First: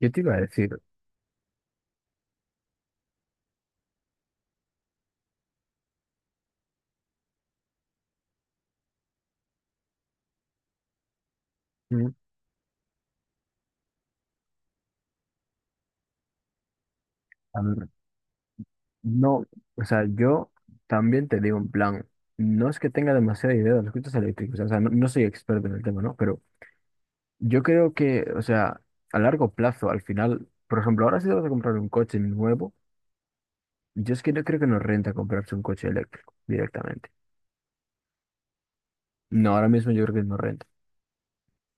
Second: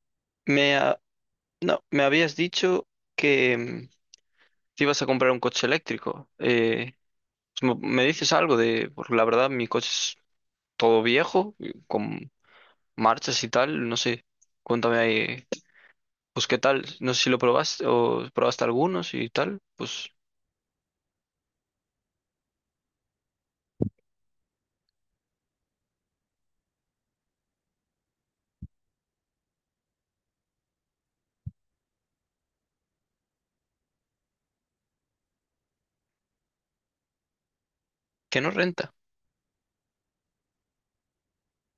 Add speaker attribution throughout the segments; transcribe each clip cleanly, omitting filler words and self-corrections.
Speaker 1: Yo te iba a decir,
Speaker 2: Me, ha- no, me habías dicho que te ibas a comprar un coche eléctrico. Pues ¿me dices algo de, porque la verdad mi coche es todo viejo, y
Speaker 1: mm,
Speaker 2: con marchas y tal, no sé? Cuéntame ahí, pues qué tal, no sé si lo probaste
Speaker 1: am-
Speaker 2: o probaste algunos y
Speaker 1: no,
Speaker 2: tal,
Speaker 1: o sea,
Speaker 2: pues
Speaker 1: yo también te digo en plan, no es que tenga demasiada idea de los coches eléctricos, o sea, no soy experto en el tema, ¿no? Pero yo creo que, o sea, a largo plazo, al final, por ejemplo, ahora si te vas a comprar un coche nuevo, yo es que no creo que nos renta comprarse un coche eléctrico directamente.
Speaker 2: que no renta.
Speaker 1: No, ahora mismo yo creo que no renta.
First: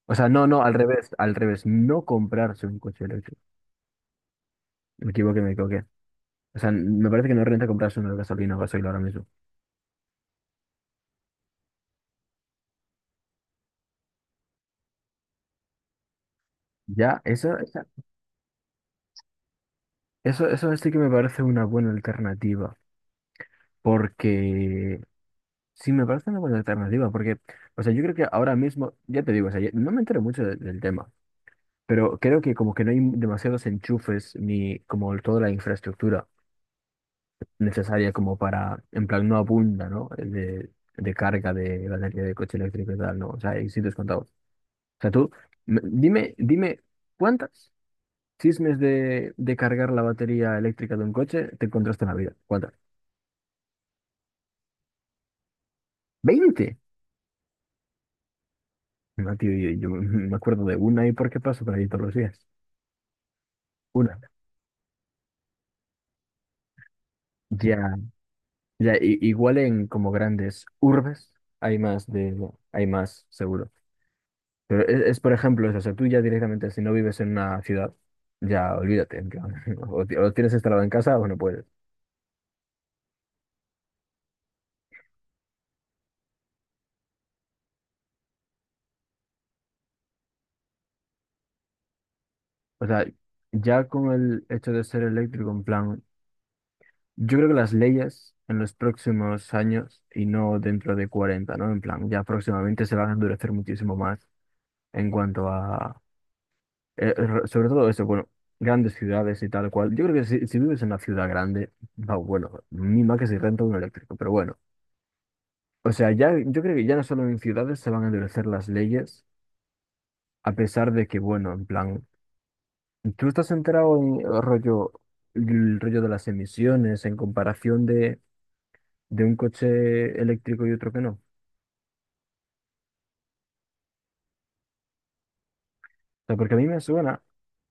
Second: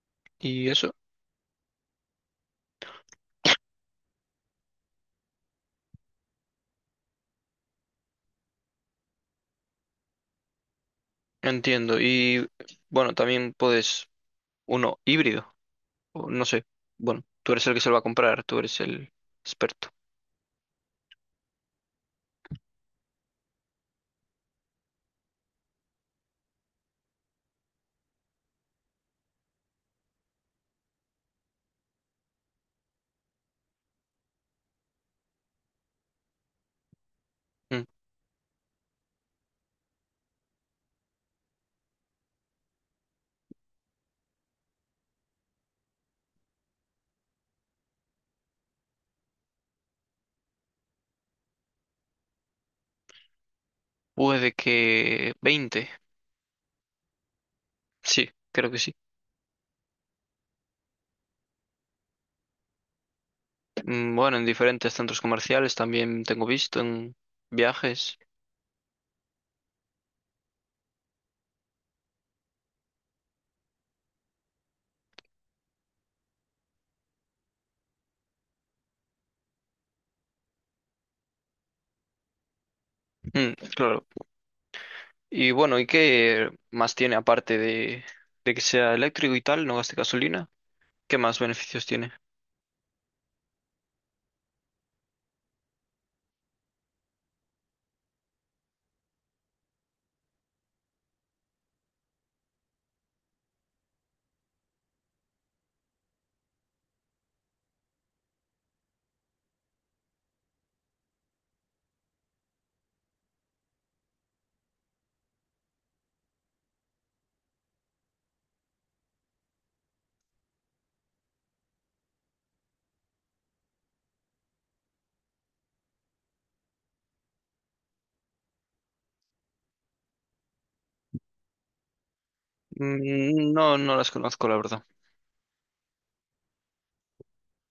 Speaker 1: O sea, no, no,
Speaker 2: Y eso,
Speaker 1: al revés, no comprarse un coche eléctrico. Me equivoqué, me equivoqué. O sea, me parece que no renta comprarse uno de gasolina o gasoil ahora mismo.
Speaker 2: entiendo. Y bueno, también puedes uno híbrido, o no sé.
Speaker 1: Ya,
Speaker 2: Bueno, tú
Speaker 1: eso.
Speaker 2: eres el que se lo va a comprar, tú eres el experto.
Speaker 1: Eso sí que me parece una buena alternativa, porque sí me parece una buena alternativa, porque, o sea, yo creo que ahora mismo, ya te digo, o sea, no me entero mucho del tema, pero creo que como que no hay demasiados enchufes ni como toda la infraestructura
Speaker 2: Mm,
Speaker 1: necesaria como para, en plan, no abunda, ¿no? De carga de batería de coche eléctrico y tal, ¿no? O sea, hay sitios contados. O sea, tú, dime, ¿cuántas chismes de cargar la batería eléctrica de un coche te encontraste en la vida? ¿Cuántas?
Speaker 2: Puede que 20,
Speaker 1: Veinte.
Speaker 2: sí, creo que sí.
Speaker 1: No, tío, yo me acuerdo de una y por qué paso por ahí todos los días. Una.
Speaker 2: Bueno, en diferentes centros comerciales también tengo visto en
Speaker 1: Ya,
Speaker 2: viajes.
Speaker 1: ya, igual en como grandes urbes hay más de, hay más seguro. Pero es, por ejemplo, eso, o sea, tú ya directamente, si no vives en una ciudad, ya olvídate, en plan, o, o tienes instalado en casa o no puedes.
Speaker 2: Mm, claro. Y bueno, ¿y qué más tiene aparte de que sea eléctrico y tal, no gaste gasolina? ¿Qué más beneficios tiene?
Speaker 1: O sea, ya con el hecho de ser eléctrico, en plan, yo creo que las leyes en los próximos años, y no dentro de cuarenta, ¿no? En plan, ya próximamente se van a endurecer muchísimo más en cuanto a... sobre todo eso, bueno, grandes ciudades y tal cual. Yo creo que si, si vives en una ciudad grande, va, bueno, mima que si renta un eléctrico, pero bueno. O sea, ya, yo creo que ya no solo en ciudades se van a endurecer las leyes, a pesar de que, bueno, en plan, tú estás enterado en el rollo de las emisiones en comparación de un coche eléctrico y otro que no. O
Speaker 2: Mm. No, no las conozco, la verdad.
Speaker 1: sea, porque a mí me suena,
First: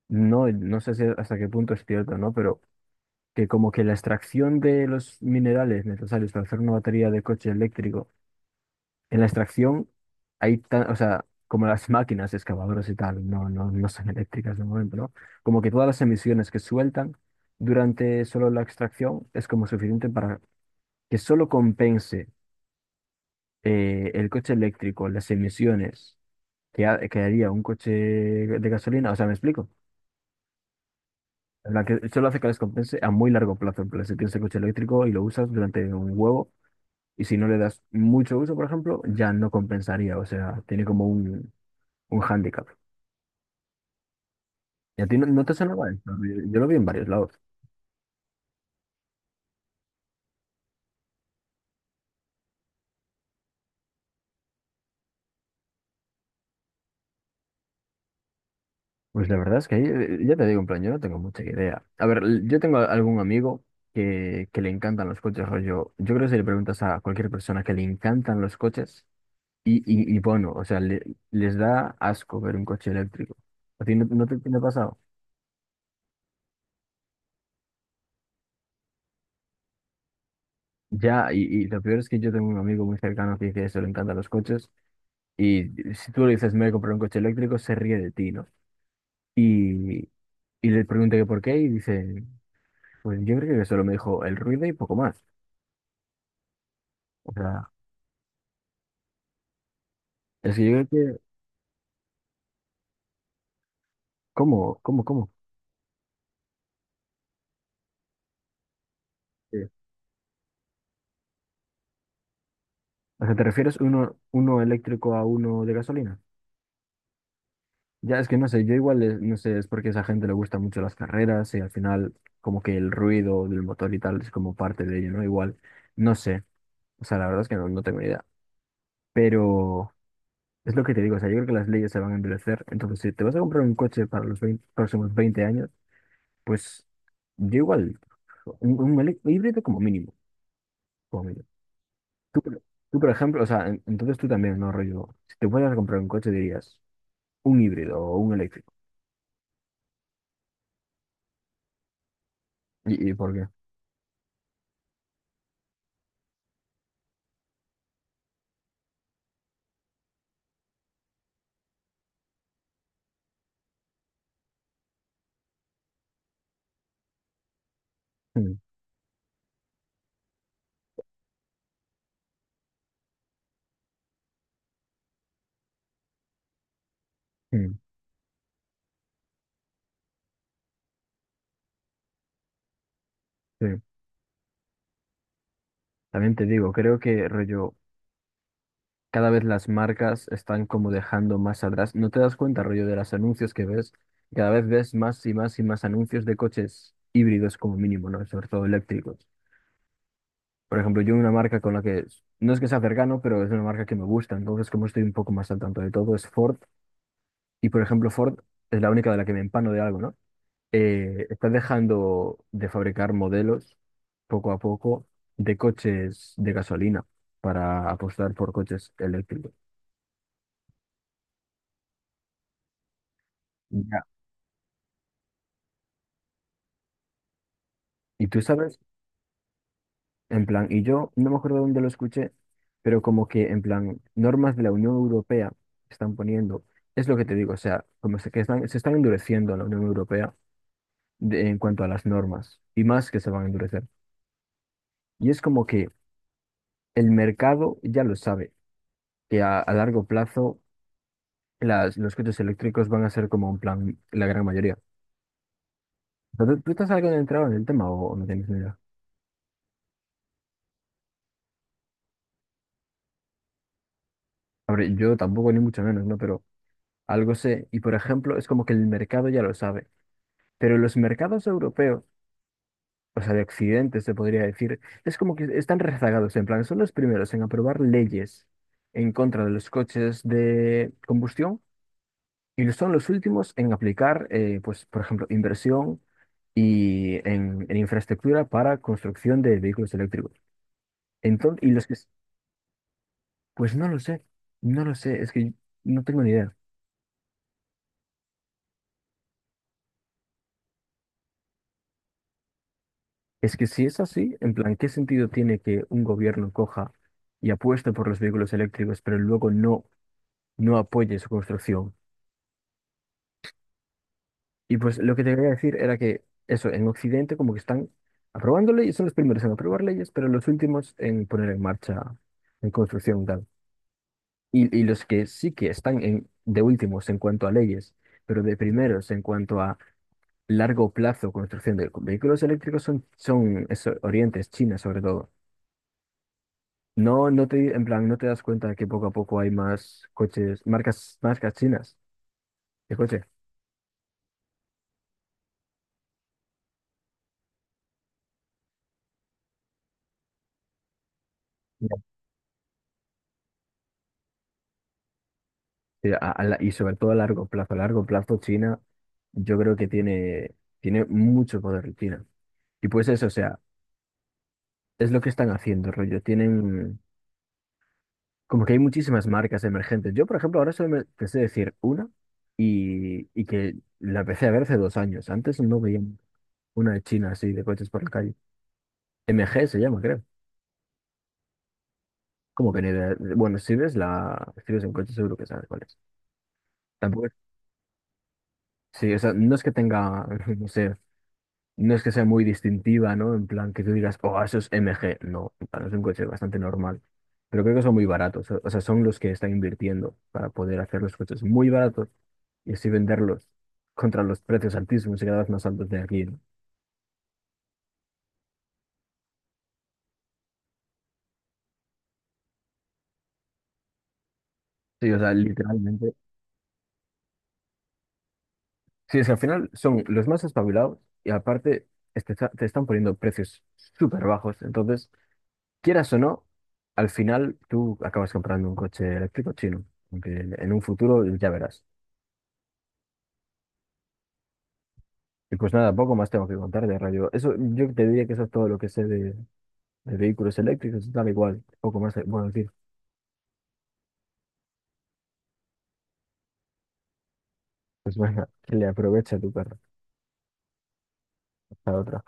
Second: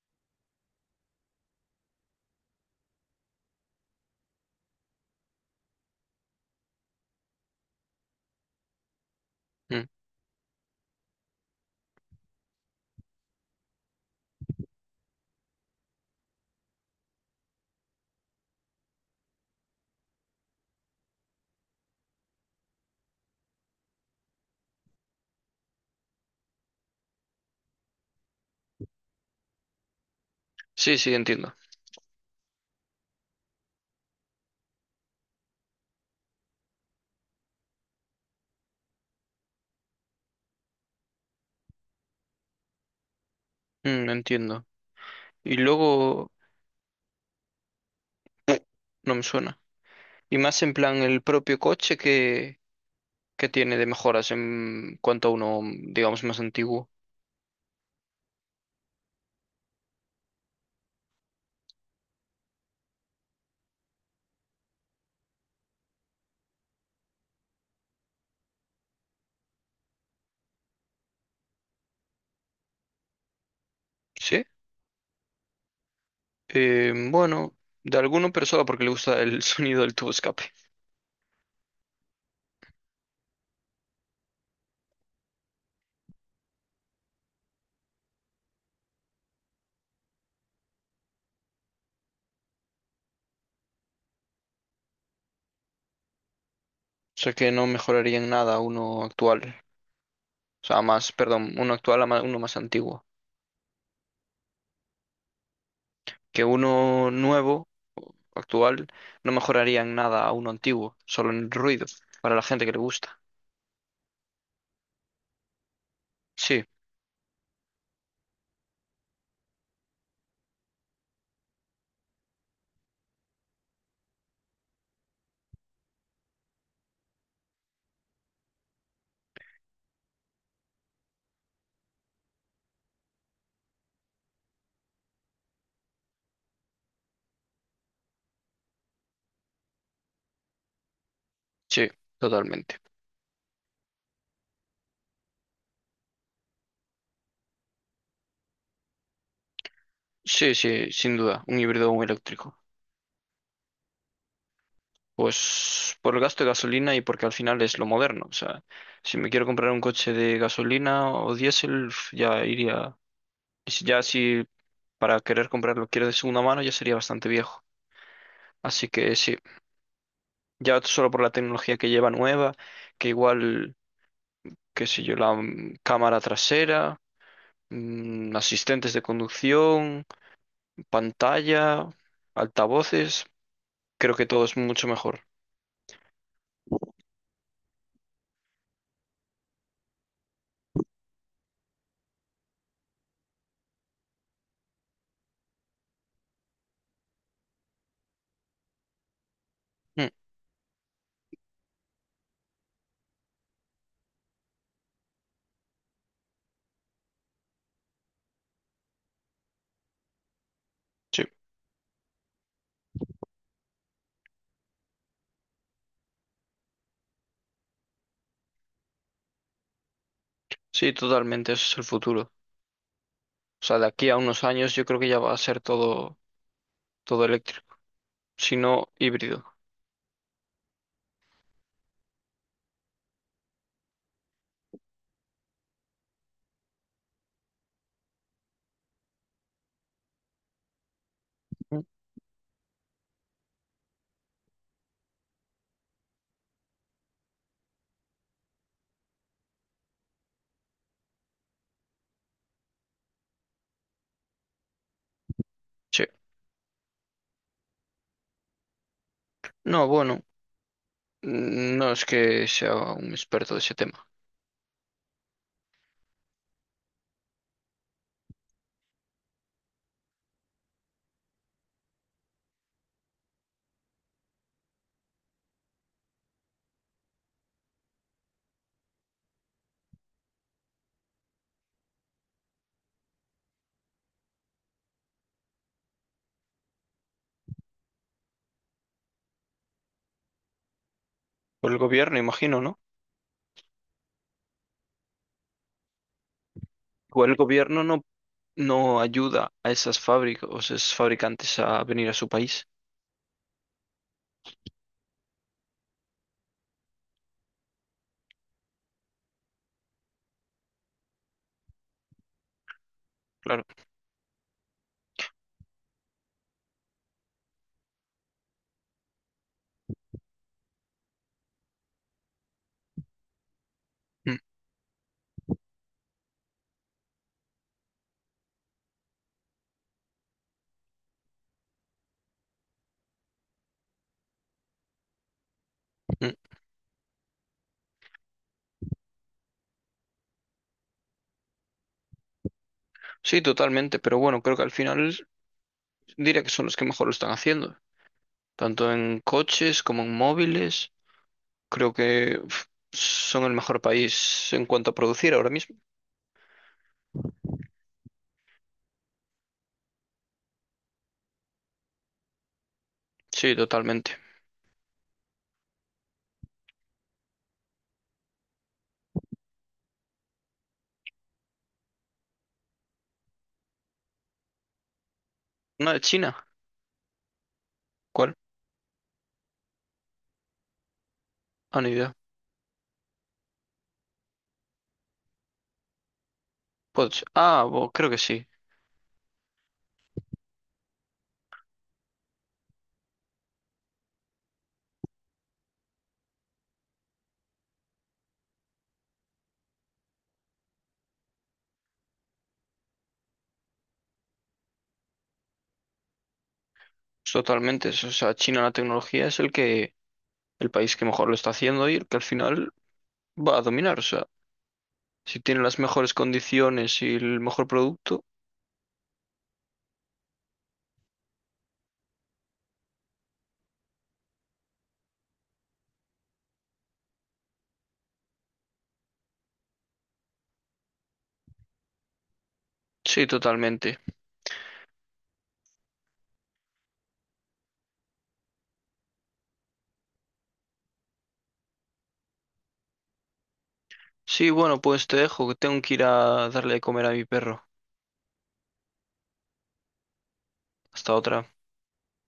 Speaker 1: no sé si hasta qué punto es cierto, ¿no? Pero que como que la extracción de los minerales necesarios para hacer una batería de coche eléctrico, en la
Speaker 2: Mm.
Speaker 1: extracción hay tan, o sea, como las máquinas excavadoras y tal, no son eléctricas de momento, ¿no? Como que todas las emisiones que sueltan durante solo la extracción es como suficiente para que solo compense, el coche eléctrico, las emisiones que haría un coche de gasolina, o sea, ¿me explico?
Speaker 2: Sí, sí, entiendo.
Speaker 1: La que solo hace que les compense a muy largo plazo, en plan, si tienes el coche eléctrico y lo usas durante un huevo. Y si no le das mucho uso, por ejemplo, ya no compensaría. O sea, tiene como un hándicap.
Speaker 2: Mm, entiendo.
Speaker 1: ¿Y a ti no, no te
Speaker 2: Y
Speaker 1: sonaba esto?
Speaker 2: luego
Speaker 1: Yo lo vi en varios lados.
Speaker 2: no me suena. Y más en plan el propio coche que tiene de mejoras en cuanto a uno, digamos, más antiguo.
Speaker 1: Pues la verdad es que ahí, ya te digo, en plan, yo no tengo mucha idea. A ver, yo tengo algún amigo que le encantan los coches, rollo. Yo creo que si le preguntas a cualquier persona que le encantan los coches, y bueno, o sea, les da asco ver un coche eléctrico. ¿A ti no, no
Speaker 2: Sí.
Speaker 1: te ha pasado?
Speaker 2: Bueno, de alguno, pero solo porque le gusta el sonido del tubo escape.
Speaker 1: Ya, y lo peor es que yo tengo un amigo muy cercano que dice eso, le encantan los coches. Y si tú le dices, me voy a comprar un coche eléctrico, se ríe de ti, ¿no? Y, y le pregunté que por qué y dice, pues yo creo que solo me dijo el ruido y poco más.
Speaker 2: O sea
Speaker 1: O
Speaker 2: que no
Speaker 1: sea,
Speaker 2: mejoraría en nada uno actual.
Speaker 1: es que
Speaker 2: O
Speaker 1: yo
Speaker 2: sea,
Speaker 1: creo
Speaker 2: más,
Speaker 1: que...
Speaker 2: perdón, uno actual a ma- uno más antiguo.
Speaker 1: ¿Cómo? ¿Cómo?
Speaker 2: Que uno nuevo, actual, no
Speaker 1: Eh,
Speaker 2: mejoraría en nada a uno antiguo, solo en el ruido, para la gente que le gusta.
Speaker 1: O sea, ¿te refieres uno, uno eléctrico a uno de gasolina?
Speaker 2: Sí,
Speaker 1: Ya, es que no sé, yo igual, no sé, es porque a esa gente le gustan mucho las carreras y al final como que el ruido del motor y tal es como parte de ello, ¿no? Igual, no sé, o sea, la verdad es que no, no tengo ni idea. Pero es lo que te digo, o sea, yo creo que las leyes se van a endurecer. Entonces, si te vas a comprar un coche para los 20 próximos 20 años, pues yo igual, un híbrido como mínimo, como mínimo.
Speaker 2: sí,
Speaker 1: Tú, por-
Speaker 2: totalmente.
Speaker 1: tú, por ejemplo, o sea, entonces tú también, no, rollo, si te fueras a comprar un coche dirías un híbrido o un eléctrico.
Speaker 2: Sí, sí, sin duda, un híbrido o un eléctrico.
Speaker 1: Y por qué?
Speaker 2: Pues por el gasto de gasolina y porque al final es lo moderno. O sea, si me quiero comprar un coche de gasolina o diésel, uf, ya iría. Ya si para querer comprarlo quiero de segunda mano, ya sería bastante viejo.
Speaker 1: Mm,
Speaker 2: Así que sí, ya solo por la tecnología que lleva nueva, que igual, qué sé yo, la cámara trasera,
Speaker 1: mm,
Speaker 2: asistentes de conducción, pantalla, altavoces,
Speaker 1: sí.
Speaker 2: creo que todo es mucho mejor.
Speaker 1: También te digo, creo que rollo cada vez las marcas están como dejando más atrás. No te das cuenta, rollo, de los anuncios que ves. Cada vez ves más y más y más anuncios de coches híbridos como mínimo, ¿no? Sobre todo eléctricos.
Speaker 2: Mm,
Speaker 1: Por ejemplo, yo una marca con la que no es que sea cercano, pero es una marca que me gusta. Entonces, como estoy un poco más al tanto de todo, es Ford. Y por ejemplo, Ford es la única de la que me empano de algo, ¿no?
Speaker 2: sí.
Speaker 1: Está dejando de fabricar modelos poco a poco de coches de gasolina para apostar por coches eléctricos.
Speaker 2: Sí, totalmente, eso es el futuro. O sea, de
Speaker 1: Ya.
Speaker 2: aquí a unos años yo creo que ya va a ser todo, todo eléctrico,
Speaker 1: ¿Y tú
Speaker 2: si
Speaker 1: sabes?
Speaker 2: no híbrido.
Speaker 1: En plan, y yo no me acuerdo dónde lo escuché, pero como que en plan, normas de la Unión Europea están poniendo, es lo que te digo, o sea, como que están, se están endureciendo en la Unión Europea en cuanto
Speaker 2: Ujú.
Speaker 1: a las normas, y más que se van a endurecer. Y es como que el mercado ya lo sabe, que a largo plazo las, los coches eléctricos van a ser como en plan la gran mayoría.
Speaker 2: Sí.
Speaker 1: Pero ¿tú, tú estás algo entrado en el tema o no tienes ni idea?
Speaker 2: No, bueno, no es que sea un experto de ese tema.
Speaker 1: A ver, yo tampoco ni mucho menos, ¿no? Pero algo sé, y por ejemplo, es como que el mercado ya lo sabe. Pero los mercados europeos, o sea, de Occidente se podría decir, es como que están rezagados, en plan, son los primeros en aprobar leyes en contra de los coches de combustión y son los últimos en aplicar, pues, por ejemplo, inversión y en infraestructura para construcción de vehículos eléctricos. Entonces,
Speaker 2: Por el gobierno, imagino, ¿no?
Speaker 1: pues no lo sé, no lo sé, es que no tengo ni idea.
Speaker 2: Igual el gobierno no, no ayuda a esas fábricas, o esos fabricantes a venir a su país.
Speaker 1: Es que si es así, en plan, ¿qué sentido tiene que un gobierno coja y apueste por los vehículos eléctricos, pero luego no apoye su construcción?
Speaker 2: Claro.
Speaker 1: Y pues lo que te quería decir era que eso, en Occidente como que están aprobando leyes, son los primeros en aprobar leyes, pero los últimos en poner en marcha, en construcción tal.
Speaker 2: Mm,
Speaker 1: Y los que sí que están en, de últimos en cuanto a leyes, pero de primeros en cuanto a largo plazo construcción de vehículos eléctricos son, son eso, Oriente, es China sobre todo.
Speaker 2: mm.
Speaker 1: No, en plan, no te das cuenta de que poco a poco hay más coches, marcas, marcas chinas de coche.
Speaker 2: Sí, totalmente, pero bueno, creo que al final diría que son los que mejor lo están haciendo, tanto en coches como en móviles. Creo que uf, son el mejor país en cuanto a producir ahora mismo.
Speaker 1: Sí, y sobre todo a largo plazo. A largo plazo, China, yo creo que tiene, tiene mucho poder China. Y pues eso, o
Speaker 2: Sí,
Speaker 1: sea,
Speaker 2: totalmente.
Speaker 1: es lo que están haciendo, rollo. Tienen, como que hay muchísimas marcas emergentes. Yo, por ejemplo, ahora solo me te sé decir una y que la empecé a ver hace dos años. Antes no
Speaker 2: ¿No de
Speaker 1: veía
Speaker 2: China?
Speaker 1: una de China así de coches por la calle.
Speaker 2: ¿Cuál?
Speaker 1: MG se llama, creo.
Speaker 2: Ah, ni idea.
Speaker 1: Como que ni idea. Bueno, si ves la, si ves un coche seguro que sabes cuál es.
Speaker 2: Puede ser.
Speaker 1: Tampoco es-
Speaker 2: Ah, creo que sí.
Speaker 1: sí, o sea, no es que tenga, no sé, no es que sea muy distintiva, ¿no? En plan, que tú digas, oh, eso es MG. No, en plan, es un coche bastante normal. Pero creo que son muy baratos. O sea, son los que están invirtiendo para poder hacer los coches muy baratos y así venderlos contra los precios altísimos y cada vez más altos de aquí, ¿no?
Speaker 2: Totalmente. O sea, China en la tecnología es el que, el país que mejor lo está haciendo y el que al final va a dominar. O sea,
Speaker 1: Sí, o sea,
Speaker 2: si tiene las mejores
Speaker 1: literalmente.
Speaker 2: condiciones y el mejor producto,
Speaker 1: Sí, es que al final son los más espabilados y aparte es que te están poniendo precios súper bajos. Entonces, quieras o no, al final tú acabas comprando un coche eléctrico chino. Aunque en un futuro ya verás.
Speaker 2: sí, totalmente.
Speaker 1: Y pues nada, poco más tengo que contar de rayo. Eso, yo te diría que eso es todo lo que sé de vehículos eléctricos, tal igual, poco más te puedo decir.
Speaker 2: Sí, bueno, pues te dejo, que tengo que ir a darle de comer a mi perro.
Speaker 1: Pues venga, que le aprovecha tu perro.
Speaker 2: Hasta otra.
Speaker 1: Hasta otra.